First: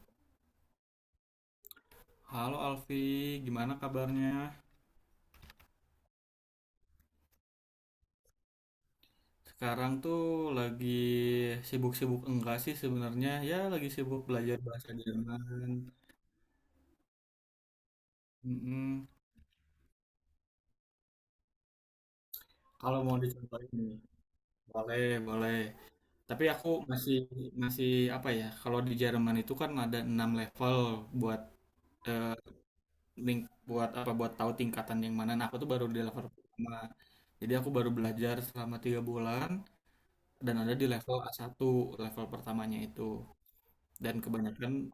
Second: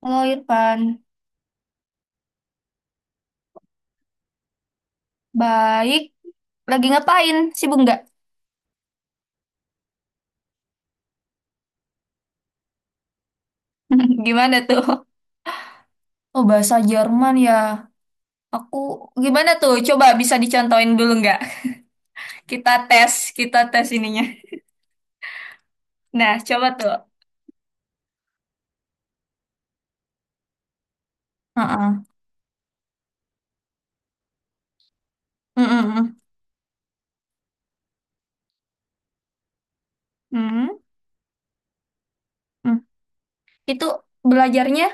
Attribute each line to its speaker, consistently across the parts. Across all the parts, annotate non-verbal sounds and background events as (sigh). Speaker 1: Halo Irfan,
Speaker 2: Halo Alfi, gimana kabarnya?
Speaker 1: baik. Lagi ngapain? Sibuk nggak?
Speaker 2: Sekarang tuh lagi sibuk-sibuk enggak sih sebenarnya? Ya lagi sibuk
Speaker 1: (laughs) Gimana
Speaker 2: belajar
Speaker 1: tuh?
Speaker 2: bahasa Jerman.
Speaker 1: Oh, bahasa Jerman ya. Aku
Speaker 2: Mm-mm.
Speaker 1: gimana tuh? Coba bisa dicontohin dulu nggak? (laughs)
Speaker 2: Kalau mau
Speaker 1: Kita
Speaker 2: dicontohin
Speaker 1: tes
Speaker 2: nih,
Speaker 1: ininya.
Speaker 2: boleh, boleh.
Speaker 1: Nah,
Speaker 2: Tapi
Speaker 1: coba
Speaker 2: aku
Speaker 1: tuh.
Speaker 2: masih masih apa ya? Kalau di Jerman itu kan ada 6 level buat
Speaker 1: Heeh.
Speaker 2: eh, link buat apa buat tahu tingkatan yang mana. Nah, aku
Speaker 1: Mm,
Speaker 2: tuh baru
Speaker 1: mm,
Speaker 2: di
Speaker 1: mm.
Speaker 2: level pertama. Jadi aku baru belajar selama tiga bulan dan ada
Speaker 1: Mm,
Speaker 2: di level a satu level pertamanya
Speaker 1: mm.
Speaker 2: itu.
Speaker 1: Itu
Speaker 2: Dan kebanyakan
Speaker 1: belajarnya,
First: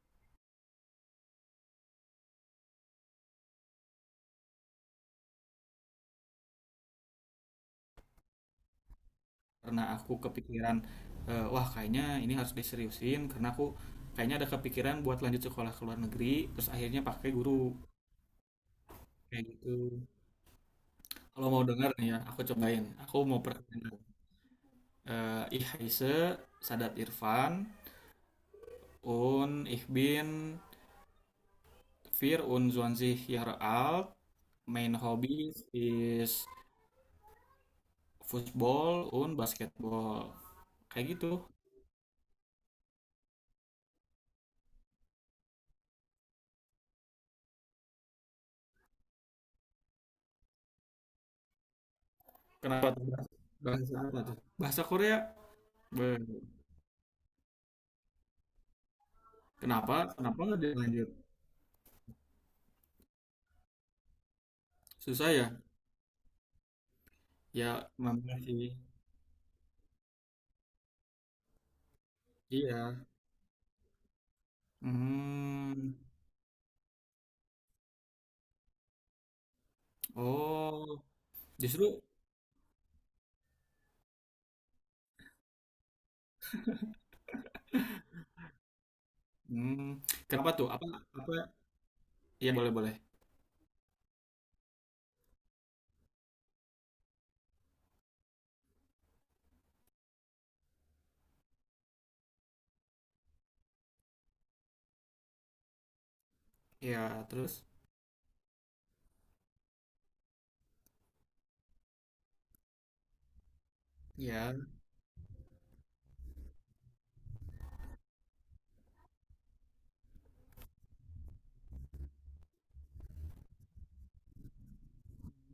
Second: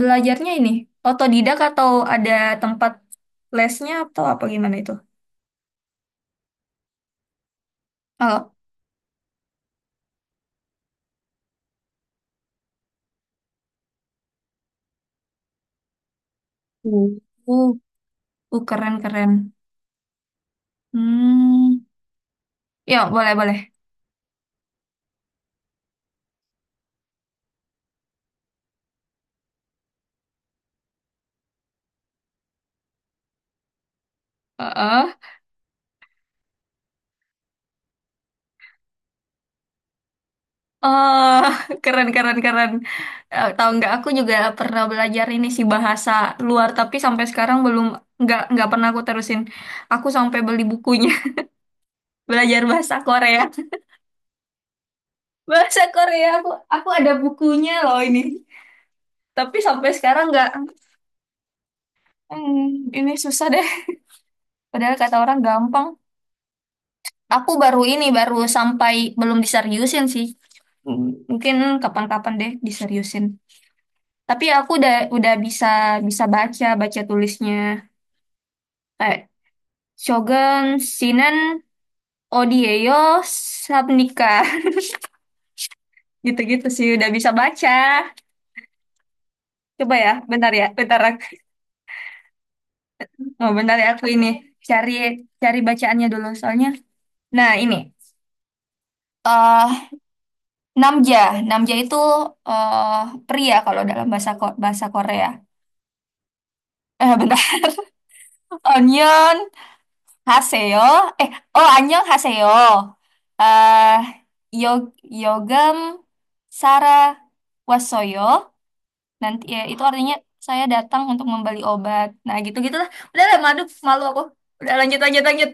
Speaker 1: belajarnya ini otodidak atau ada tempat lesnya atau apa gimana itu? Oh,
Speaker 2: karena aku kepikiran, wah kayaknya ini harus diseriusin karena aku kayaknya ada kepikiran buat lanjut sekolah ke luar negeri terus akhirnya
Speaker 1: uh,
Speaker 2: pakai guru
Speaker 1: uh, keren keren.
Speaker 2: kayak gitu. Kalau mau
Speaker 1: Hmm,
Speaker 2: denger nih ya aku cobain,
Speaker 1: ya
Speaker 2: aku
Speaker 1: boleh
Speaker 2: mau
Speaker 1: boleh.
Speaker 2: perkenalkan. eh Ihse Sadat Irfan und ich bin wir und 20 Jahre alt, main
Speaker 1: Heeh.
Speaker 2: hobby is football und basketball. Kayak
Speaker 1: Oh,
Speaker 2: gitu.
Speaker 1: (laughs) keren, keren, keren. Eh, tahu nggak? Aku juga pernah belajar ini sih bahasa luar, tapi sampai sekarang belum nggak pernah aku terusin. Aku sampai beli bukunya (laughs) belajar
Speaker 2: Kenapa
Speaker 1: bahasa
Speaker 2: tuh?
Speaker 1: Korea.
Speaker 2: Bahasa apa tuh, bahasa Korea.
Speaker 1: Bahasa
Speaker 2: Be-.
Speaker 1: Korea aku ada bukunya loh ini. Tapi sampai
Speaker 2: Kenapa?
Speaker 1: sekarang
Speaker 2: Kenapa
Speaker 1: nggak.
Speaker 2: nggak dilanjut?
Speaker 1: Hmm, ini susah deh. Padahal kata
Speaker 2: Susah
Speaker 1: orang
Speaker 2: ya?
Speaker 1: gampang. Aku
Speaker 2: Ya,
Speaker 1: baru ini baru
Speaker 2: memang sih.
Speaker 1: sampai belum diseriusin sih. Hmm, mungkin kapan-kapan deh
Speaker 2: Iya.
Speaker 1: diseriusin. Tapi aku udah bisa
Speaker 2: Hmm.
Speaker 1: bisa baca baca tulisnya. Shogun,
Speaker 2: Oh,
Speaker 1: Shinen,
Speaker 2: justru
Speaker 1: Odieyo, Sabnika. (laughs) Gitu-gitu sih udah bisa baca.
Speaker 2: hmm,
Speaker 1: Coba ya,
Speaker 2: kenapa
Speaker 1: bentar ya,
Speaker 2: tuh? Apa apa ya, boleh-boleh.
Speaker 1: oh, bentar ya aku ini cari cari bacaannya dulu soalnya. Nah, ini. eh Namja. Namja itu eh pria kalau dalam bahasa Korea. Eh,
Speaker 2: Ya,
Speaker 1: bentar.
Speaker 2: terus
Speaker 1: (laughs) Onyeon Haseyo. Eh, oh, Annyeong Haseyo. Eh
Speaker 2: ya.
Speaker 1: Yog Yogam Sara Wasoyo. Nanti ya, itu artinya saya datang untuk membeli obat. Nah, gitu-gitulah. Udah lah, malu malu aku. Udah, lanjut lanjut lanjut.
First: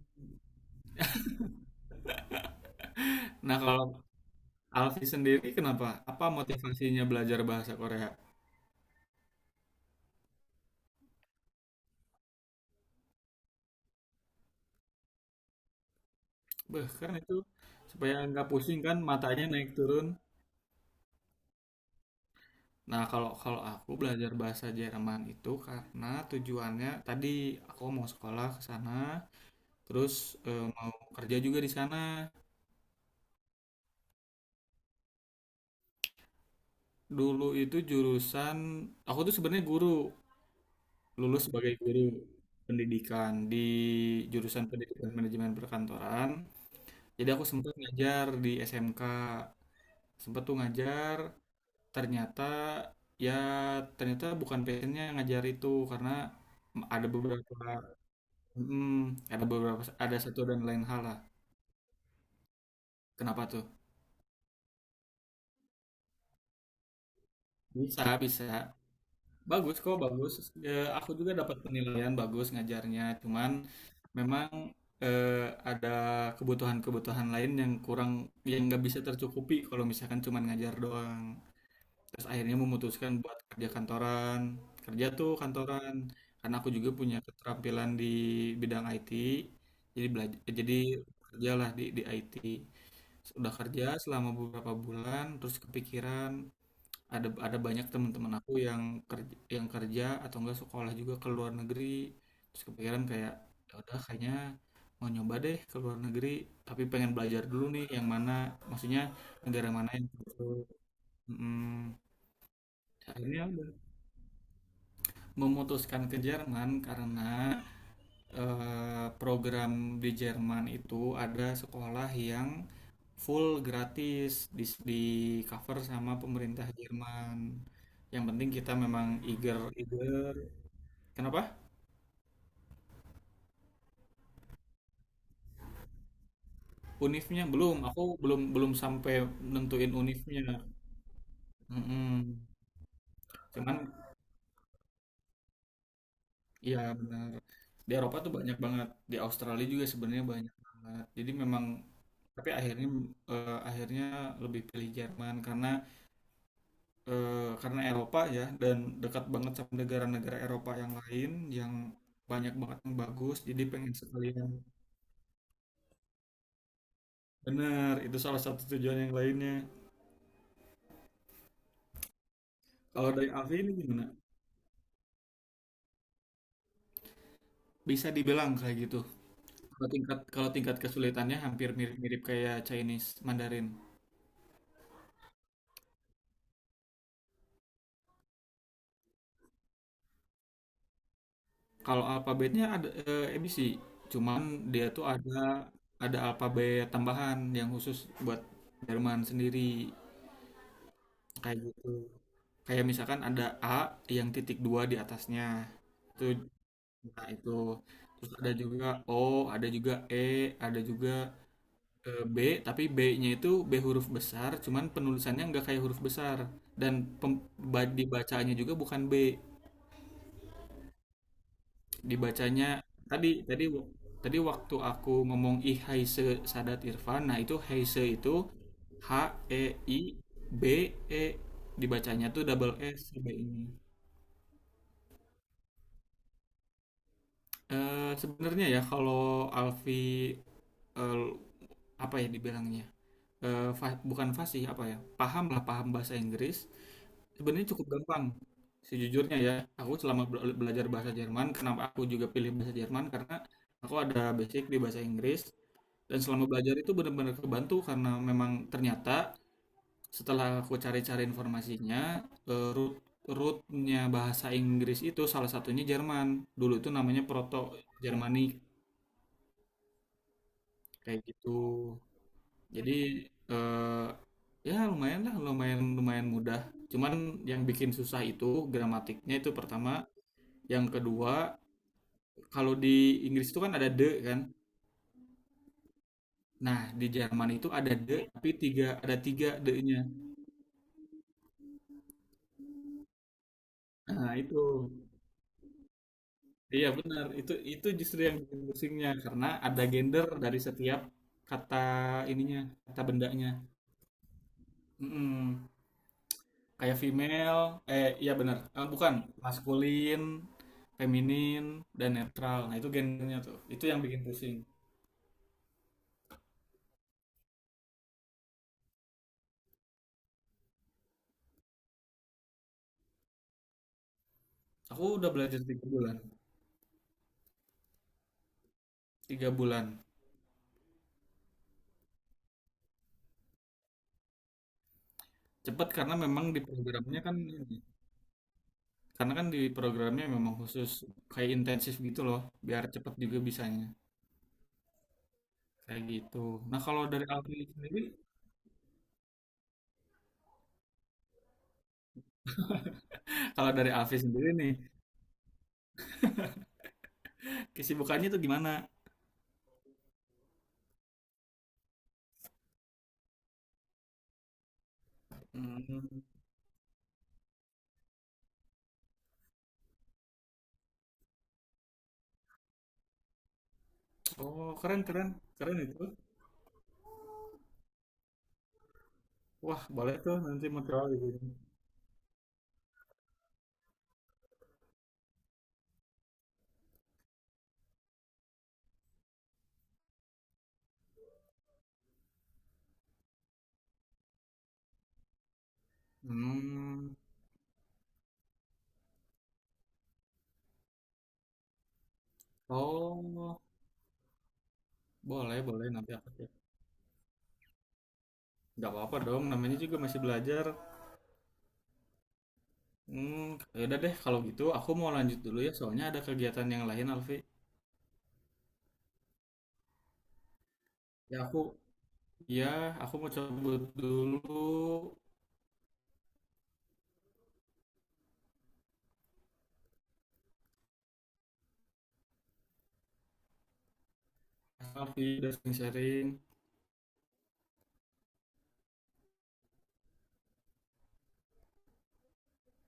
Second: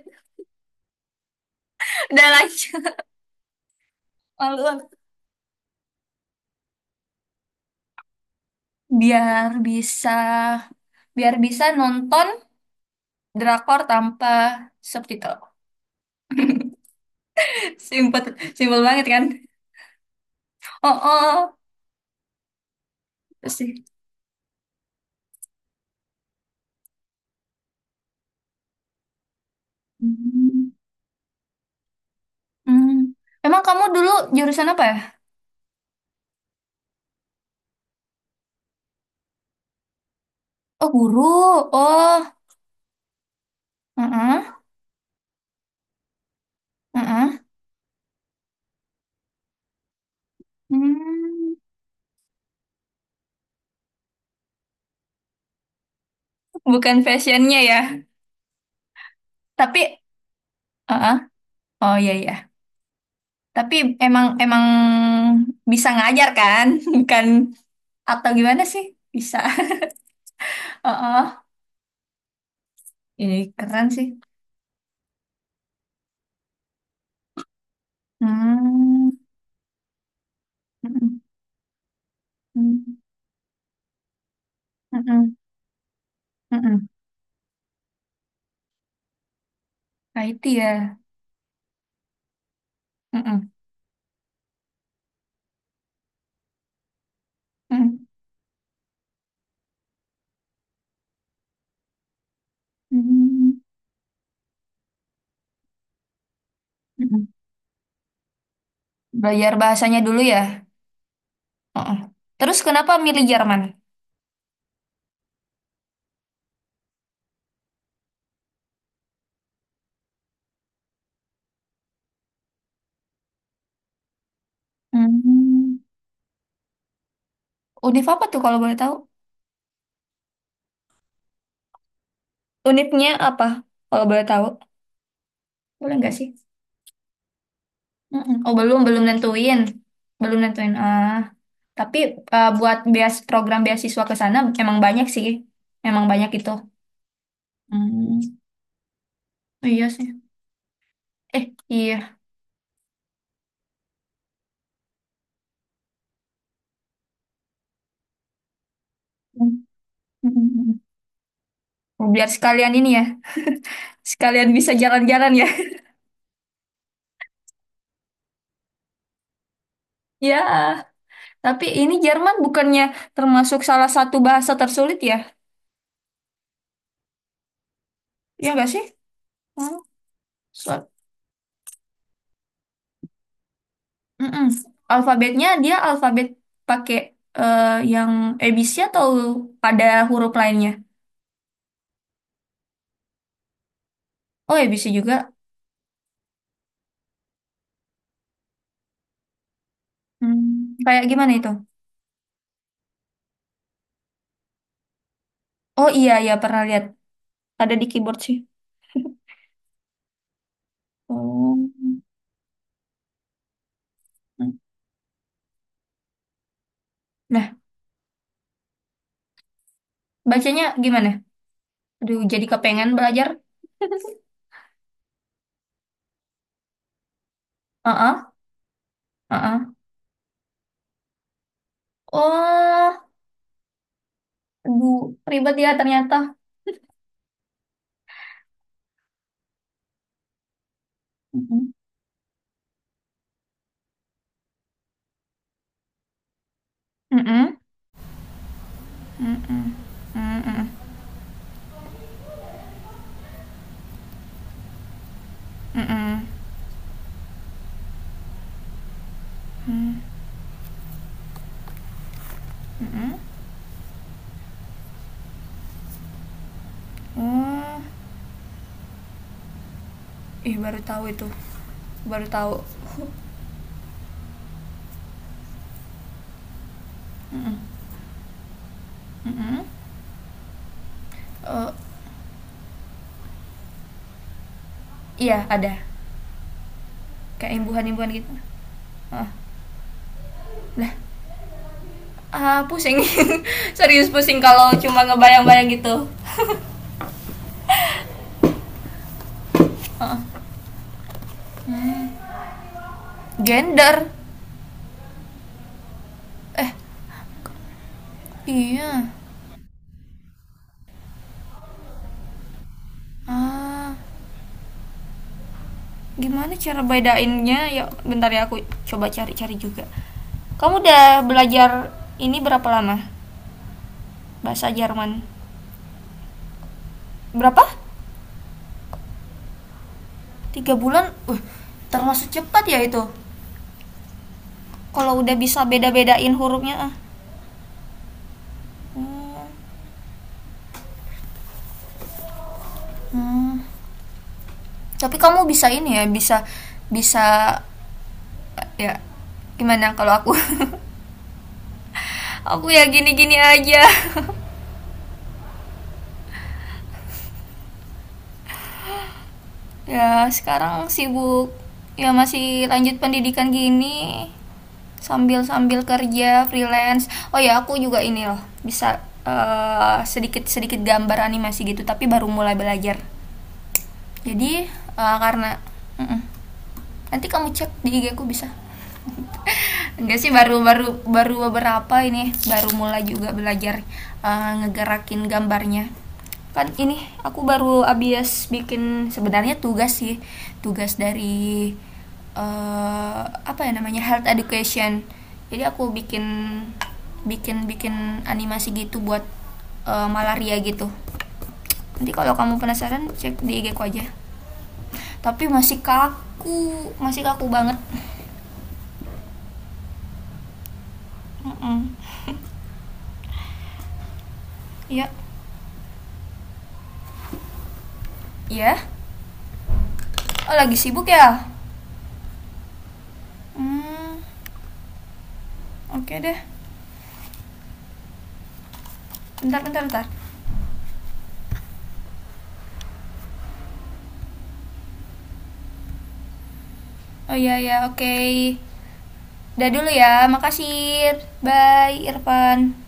Speaker 1: (laughs) Udah lanjut.
Speaker 2: Nah, kalau
Speaker 1: Malu aku.
Speaker 2: Alfi sendiri kenapa? Apa motivasinya belajar bahasa Korea?
Speaker 1: Biar bisa, biar bisa nonton drakor tanpa subtitle.
Speaker 2: Beh, kan itu
Speaker 1: (laughs)
Speaker 2: supaya
Speaker 1: Simpel
Speaker 2: nggak pusing
Speaker 1: simpel
Speaker 2: kan
Speaker 1: banget kan?
Speaker 2: matanya naik turun.
Speaker 1: Oh, oh, oh.
Speaker 2: Nah, kalau
Speaker 1: Terus
Speaker 2: kalau
Speaker 1: sih.
Speaker 2: aku belajar bahasa Jerman itu karena tujuannya tadi aku mau sekolah ke sana, terus
Speaker 1: Hmm.
Speaker 2: mau kerja juga di sana.
Speaker 1: Hmm. Emang kamu dulu jurusan apa ya?
Speaker 2: Dulu itu jurusan aku tuh sebenarnya guru,
Speaker 1: Oh,
Speaker 2: lulus
Speaker 1: guru.
Speaker 2: sebagai guru
Speaker 1: Oh,
Speaker 2: pendidikan di
Speaker 1: heeh,
Speaker 2: jurusan pendidikan manajemen perkantoran. Jadi
Speaker 1: heeh.
Speaker 2: aku sempat ngajar di SMK, sempat tuh ngajar,
Speaker 1: Hmm.
Speaker 2: ternyata ya ternyata bukan passionnya ngajar itu karena
Speaker 1: Bukan
Speaker 2: ada beberapa,
Speaker 1: fashionnya ya.
Speaker 2: mm, ada
Speaker 1: Tapi,
Speaker 2: beberapa ada satu dan lain hal
Speaker 1: heeh.
Speaker 2: lah.
Speaker 1: Oh, iya, iya.
Speaker 2: Kenapa tuh?
Speaker 1: Tapi emang emang bisa ngajar kan? (laughs) Bukan
Speaker 2: Bisa,
Speaker 1: atau
Speaker 2: bisa.
Speaker 1: gimana sih? Bisa. (laughs)
Speaker 2: Bagus kok, bagus. Eh,
Speaker 1: Oh,
Speaker 2: aku juga
Speaker 1: oh.
Speaker 2: dapat penilaian bagus ngajarnya,
Speaker 1: Ini
Speaker 2: cuman
Speaker 1: keren sih.
Speaker 2: memang eh, ada kebutuhan-kebutuhan lain yang kurang, yang nggak bisa
Speaker 1: Hmm.
Speaker 2: tercukupi kalau misalkan cuman ngajar
Speaker 1: Mm-mm.
Speaker 2: doang. Terus akhirnya
Speaker 1: Mm-mm.
Speaker 2: memutuskan buat kerja kantoran, kerja tuh
Speaker 1: Mm-mm.
Speaker 2: kantoran. Karena aku
Speaker 1: Mm-mm.
Speaker 2: juga punya keterampilan di bidang IT, jadi
Speaker 1: Nah,
Speaker 2: belajar, jadi
Speaker 1: ya.
Speaker 2: kerjalah di IT.
Speaker 1: Mm-mm.
Speaker 2: Udah kerja selama beberapa bulan, terus kepikiran, ada banyak
Speaker 1: Mm-mm.
Speaker 2: teman-teman aku yang kerja atau enggak sekolah juga ke luar negeri. Terus kepikiran kayak
Speaker 1: Mm-mm.
Speaker 2: ya udah kayaknya mau nyoba deh ke luar negeri, tapi pengen
Speaker 1: Mm-mm.
Speaker 2: belajar dulu nih yang mana, maksudnya
Speaker 1: Belajar
Speaker 2: negara mana
Speaker 1: bahasanya
Speaker 2: yang
Speaker 1: dulu ya.
Speaker 2: cocok.
Speaker 1: Oh,
Speaker 2: Mm,
Speaker 1: oh. Terus kenapa milih
Speaker 2: akhirnya
Speaker 1: Jerman?
Speaker 2: udah memutuskan ke Jerman karena program di Jerman itu ada sekolah yang full gratis di, di
Speaker 1: Hmm.
Speaker 2: cover sama pemerintah Jerman.
Speaker 1: Univ apa
Speaker 2: Yang
Speaker 1: tuh
Speaker 2: penting
Speaker 1: kalau
Speaker 2: kita
Speaker 1: boleh tahu?
Speaker 2: memang eager eager. Kenapa?
Speaker 1: Univnya apa? Kalau boleh tahu. Boleh nggak sih?
Speaker 2: Unifnya belum. Aku
Speaker 1: Mm-mm.
Speaker 2: belum
Speaker 1: Oh,
Speaker 2: belum
Speaker 1: belum belum
Speaker 2: sampai
Speaker 1: nentuin.
Speaker 2: nentuin
Speaker 1: Belum
Speaker 2: unifnya.
Speaker 1: nentuin. Ah. Tapi
Speaker 2: Mm-mm.
Speaker 1: buat program
Speaker 2: Cuman
Speaker 1: beasiswa ke sana emang banyak sih. Emang banyak itu.
Speaker 2: ya benar. Di Eropa
Speaker 1: Hmm,
Speaker 2: tuh banyak banget. Di Australia juga
Speaker 1: iya sih.
Speaker 2: sebenarnya banyak banget. Jadi
Speaker 1: Eh,
Speaker 2: memang
Speaker 1: iya.
Speaker 2: tapi akhirnya, akhirnya lebih pilih Jerman karena eh, karena Eropa ya dan dekat banget sama negara-negara Eropa
Speaker 1: Hmm.
Speaker 2: yang lain yang
Speaker 1: Biar
Speaker 2: banyak
Speaker 1: sekalian
Speaker 2: banget
Speaker 1: ini
Speaker 2: yang
Speaker 1: ya. (laughs)
Speaker 2: bagus jadi pengen sekalian,
Speaker 1: Sekalian bisa jalan-jalan ya. (laughs)
Speaker 2: bener itu salah satu tujuan yang lainnya.
Speaker 1: Ya, tapi ini Jerman bukannya
Speaker 2: Kalau dari Avi
Speaker 1: termasuk
Speaker 2: ini
Speaker 1: salah
Speaker 2: gimana,
Speaker 1: satu bahasa tersulit ya?
Speaker 2: bisa
Speaker 1: Iya
Speaker 2: dibilang
Speaker 1: nggak
Speaker 2: kayak
Speaker 1: sih?
Speaker 2: gitu.
Speaker 1: Hmm.
Speaker 2: Kalau tingkat, kalau
Speaker 1: So,
Speaker 2: tingkat kesulitannya hampir mirip-mirip kayak Chinese Mandarin.
Speaker 1: mm-mm. Alfabetnya dia alfabet pakai eh, yang ABC atau ada huruf lainnya?
Speaker 2: Kalau alfabetnya ada, ABC, cuman
Speaker 1: Oh,
Speaker 2: dia
Speaker 1: ABC
Speaker 2: tuh ada
Speaker 1: juga.
Speaker 2: ada alfabet tambahan yang khusus buat Jerman sendiri.
Speaker 1: Hmm. Kayak gimana itu?
Speaker 2: Kayak gitu, kayak misalkan ada A yang titik dua di atasnya
Speaker 1: Oh iya,
Speaker 2: itu,
Speaker 1: iya pernah lihat.
Speaker 2: nah itu.
Speaker 1: Ada di keyboard
Speaker 2: Terus
Speaker 1: sih.
Speaker 2: ada juga O, ada juga E, ada juga
Speaker 1: Oh.
Speaker 2: B, tapi B-nya itu B huruf besar cuman penulisannya nggak kayak huruf besar dan pem-
Speaker 1: Nah,
Speaker 2: dibacanya juga bukan B.
Speaker 1: bacanya gimana? Aduh, jadi
Speaker 2: Dibacanya
Speaker 1: kepengen belajar.
Speaker 2: tadi tadi w- tadi
Speaker 1: (laughs)
Speaker 2: waktu aku ngomong I Haise Sadat Irfan, nah itu Haise
Speaker 1: Heeh,
Speaker 2: itu H E
Speaker 1: heeh.
Speaker 2: I B E, dibacanya tuh double S
Speaker 1: Oh,
Speaker 2: si B ini.
Speaker 1: aduh, ribet ya ternyata.
Speaker 2: Eh, sebenarnya ya kalau Alfi, eh,
Speaker 1: Mm-mm.
Speaker 2: apa ya dibilangnya, bukan fasih apa ya, paham lah paham bahasa Inggris
Speaker 1: Mm-mm.
Speaker 2: sebenarnya cukup gampang sejujurnya ya.
Speaker 1: Mm-mm.
Speaker 2: Aku selama
Speaker 1: Mm-mm.
Speaker 2: belajar bahasa Jerman, kenapa aku juga pilih bahasa Jerman karena aku ada basic di bahasa Inggris dan
Speaker 1: Mm-mm.
Speaker 2: selama belajar itu benar-benar kebantu karena memang ternyata setelah aku cari-cari informasinya, root
Speaker 1: Mm-mm.
Speaker 2: rootnya bahasa Inggris itu salah satunya Jerman, dulu itu namanya Proto
Speaker 1: Oh,
Speaker 2: Jermanik
Speaker 1: ih baru tahu
Speaker 2: kayak
Speaker 1: itu.
Speaker 2: gitu.
Speaker 1: Baru tahu.
Speaker 2: Jadi eh ya lumayan lah, lumayan lumayan mudah. Cuman yang
Speaker 1: Mm-mm.
Speaker 2: bikin susah itu gramatiknya itu
Speaker 1: Mm-mm.
Speaker 2: pertama, yang kedua
Speaker 1: Oh,
Speaker 2: kalau di Inggris itu kan ada de kan.
Speaker 1: iya ada.
Speaker 2: Nah, di Jerman
Speaker 1: Kayak
Speaker 2: itu ada
Speaker 1: imbuhan-imbuhan
Speaker 2: de
Speaker 1: gitu.
Speaker 2: tapi tiga ada
Speaker 1: Ah,
Speaker 2: tiga de-nya.
Speaker 1: lah, ah, pusing. (laughs) Serius
Speaker 2: Nah,
Speaker 1: pusing
Speaker 2: itu.
Speaker 1: kalau cuma ngebayang-bayang gitu.
Speaker 2: Iya benar, itu justru yang bikin pusingnya karena ada gender dari setiap kata ininya, kata bendanya.
Speaker 1: Gender.
Speaker 2: Mm-mm. Kayak female, eh iya bener. Eh,
Speaker 1: Iya.
Speaker 2: bukan maskulin, feminin dan netral, nah itu gendernya tuh itu
Speaker 1: Ah,
Speaker 2: yang bikin pusing.
Speaker 1: gimana cara bedainnya? Ya, bentar ya aku coba cari-cari juga. Kamu udah belajar ini berapa lama? Bahasa
Speaker 2: Aku
Speaker 1: Jerman.
Speaker 2: udah belajar tiga bulan,
Speaker 1: Berapa?
Speaker 2: tiga bulan
Speaker 1: Tiga bulan. Termasuk cepat ya itu. Kalau udah bisa
Speaker 2: cepet karena
Speaker 1: beda-bedain
Speaker 2: memang di
Speaker 1: hurufnya. Ah.
Speaker 2: programnya kan ini, karena
Speaker 1: Hmm.
Speaker 2: kan di programnya memang khusus kayak intensif gitu loh biar cepet juga
Speaker 1: Hmm.
Speaker 2: bisanya,
Speaker 1: Tapi kamu bisa ini
Speaker 2: kayak
Speaker 1: ya, bisa
Speaker 2: gitu. Nah, kalau dari Alfi
Speaker 1: bisa
Speaker 2: sendiri
Speaker 1: ya gimana kalau aku (laughs) aku ya gini-gini
Speaker 2: (laughs) kalau
Speaker 1: aja
Speaker 2: dari
Speaker 1: (laughs)
Speaker 2: Alfi sendiri nih kesibukannya tuh gimana.
Speaker 1: Ya sekarang sibuk ya masih lanjut pendidikan gini sambil sambil
Speaker 2: Hmm,
Speaker 1: kerja freelance. Oh ya aku juga ini loh bisa sedikit sedikit gambar animasi gitu tapi baru mulai belajar. Jadi
Speaker 2: oh keren
Speaker 1: eh,
Speaker 2: keren,
Speaker 1: karena
Speaker 2: keren itu.
Speaker 1: Mm-mm. Nanti kamu cek di IG aku bisa.
Speaker 2: Wah boleh
Speaker 1: Enggak sih
Speaker 2: tuh
Speaker 1: baru
Speaker 2: nanti
Speaker 1: baru
Speaker 2: material
Speaker 1: baru
Speaker 2: gitu.
Speaker 1: beberapa ini baru mulai juga belajar ngegerakin gambarnya. Kan ini aku baru abis bikin sebenarnya tugas sih tugas dari apa ya namanya health education. Jadi aku bikin
Speaker 2: Hmm,
Speaker 1: bikin bikin animasi gitu buat malaria gitu. Nanti kalau kamu penasaran cek di
Speaker 2: oh,
Speaker 1: IG ku aja. Tapi
Speaker 2: boleh, boleh. Nanti aku cek.
Speaker 1: masih kaku banget.
Speaker 2: Nggak apa-apa dong, namanya juga masih belajar.
Speaker 1: Mm-mm.
Speaker 2: Hmm, ya udah deh, kalau gitu aku
Speaker 1: Iya.
Speaker 2: mau lanjut dulu ya, soalnya ada kegiatan yang lain, Alfi.
Speaker 1: Iya. Oh lagi sibuk
Speaker 2: Ya
Speaker 1: ya?
Speaker 2: aku, ya aku mau cabut
Speaker 1: Hmm,
Speaker 2: dulu.
Speaker 1: oke okay deh. Bentar, bentar, bentar.
Speaker 2: Alfi udah sering sharing.
Speaker 1: Oh iya, iya, oke. Okay. Udah dulu ya, makasih. Bye, Irfan.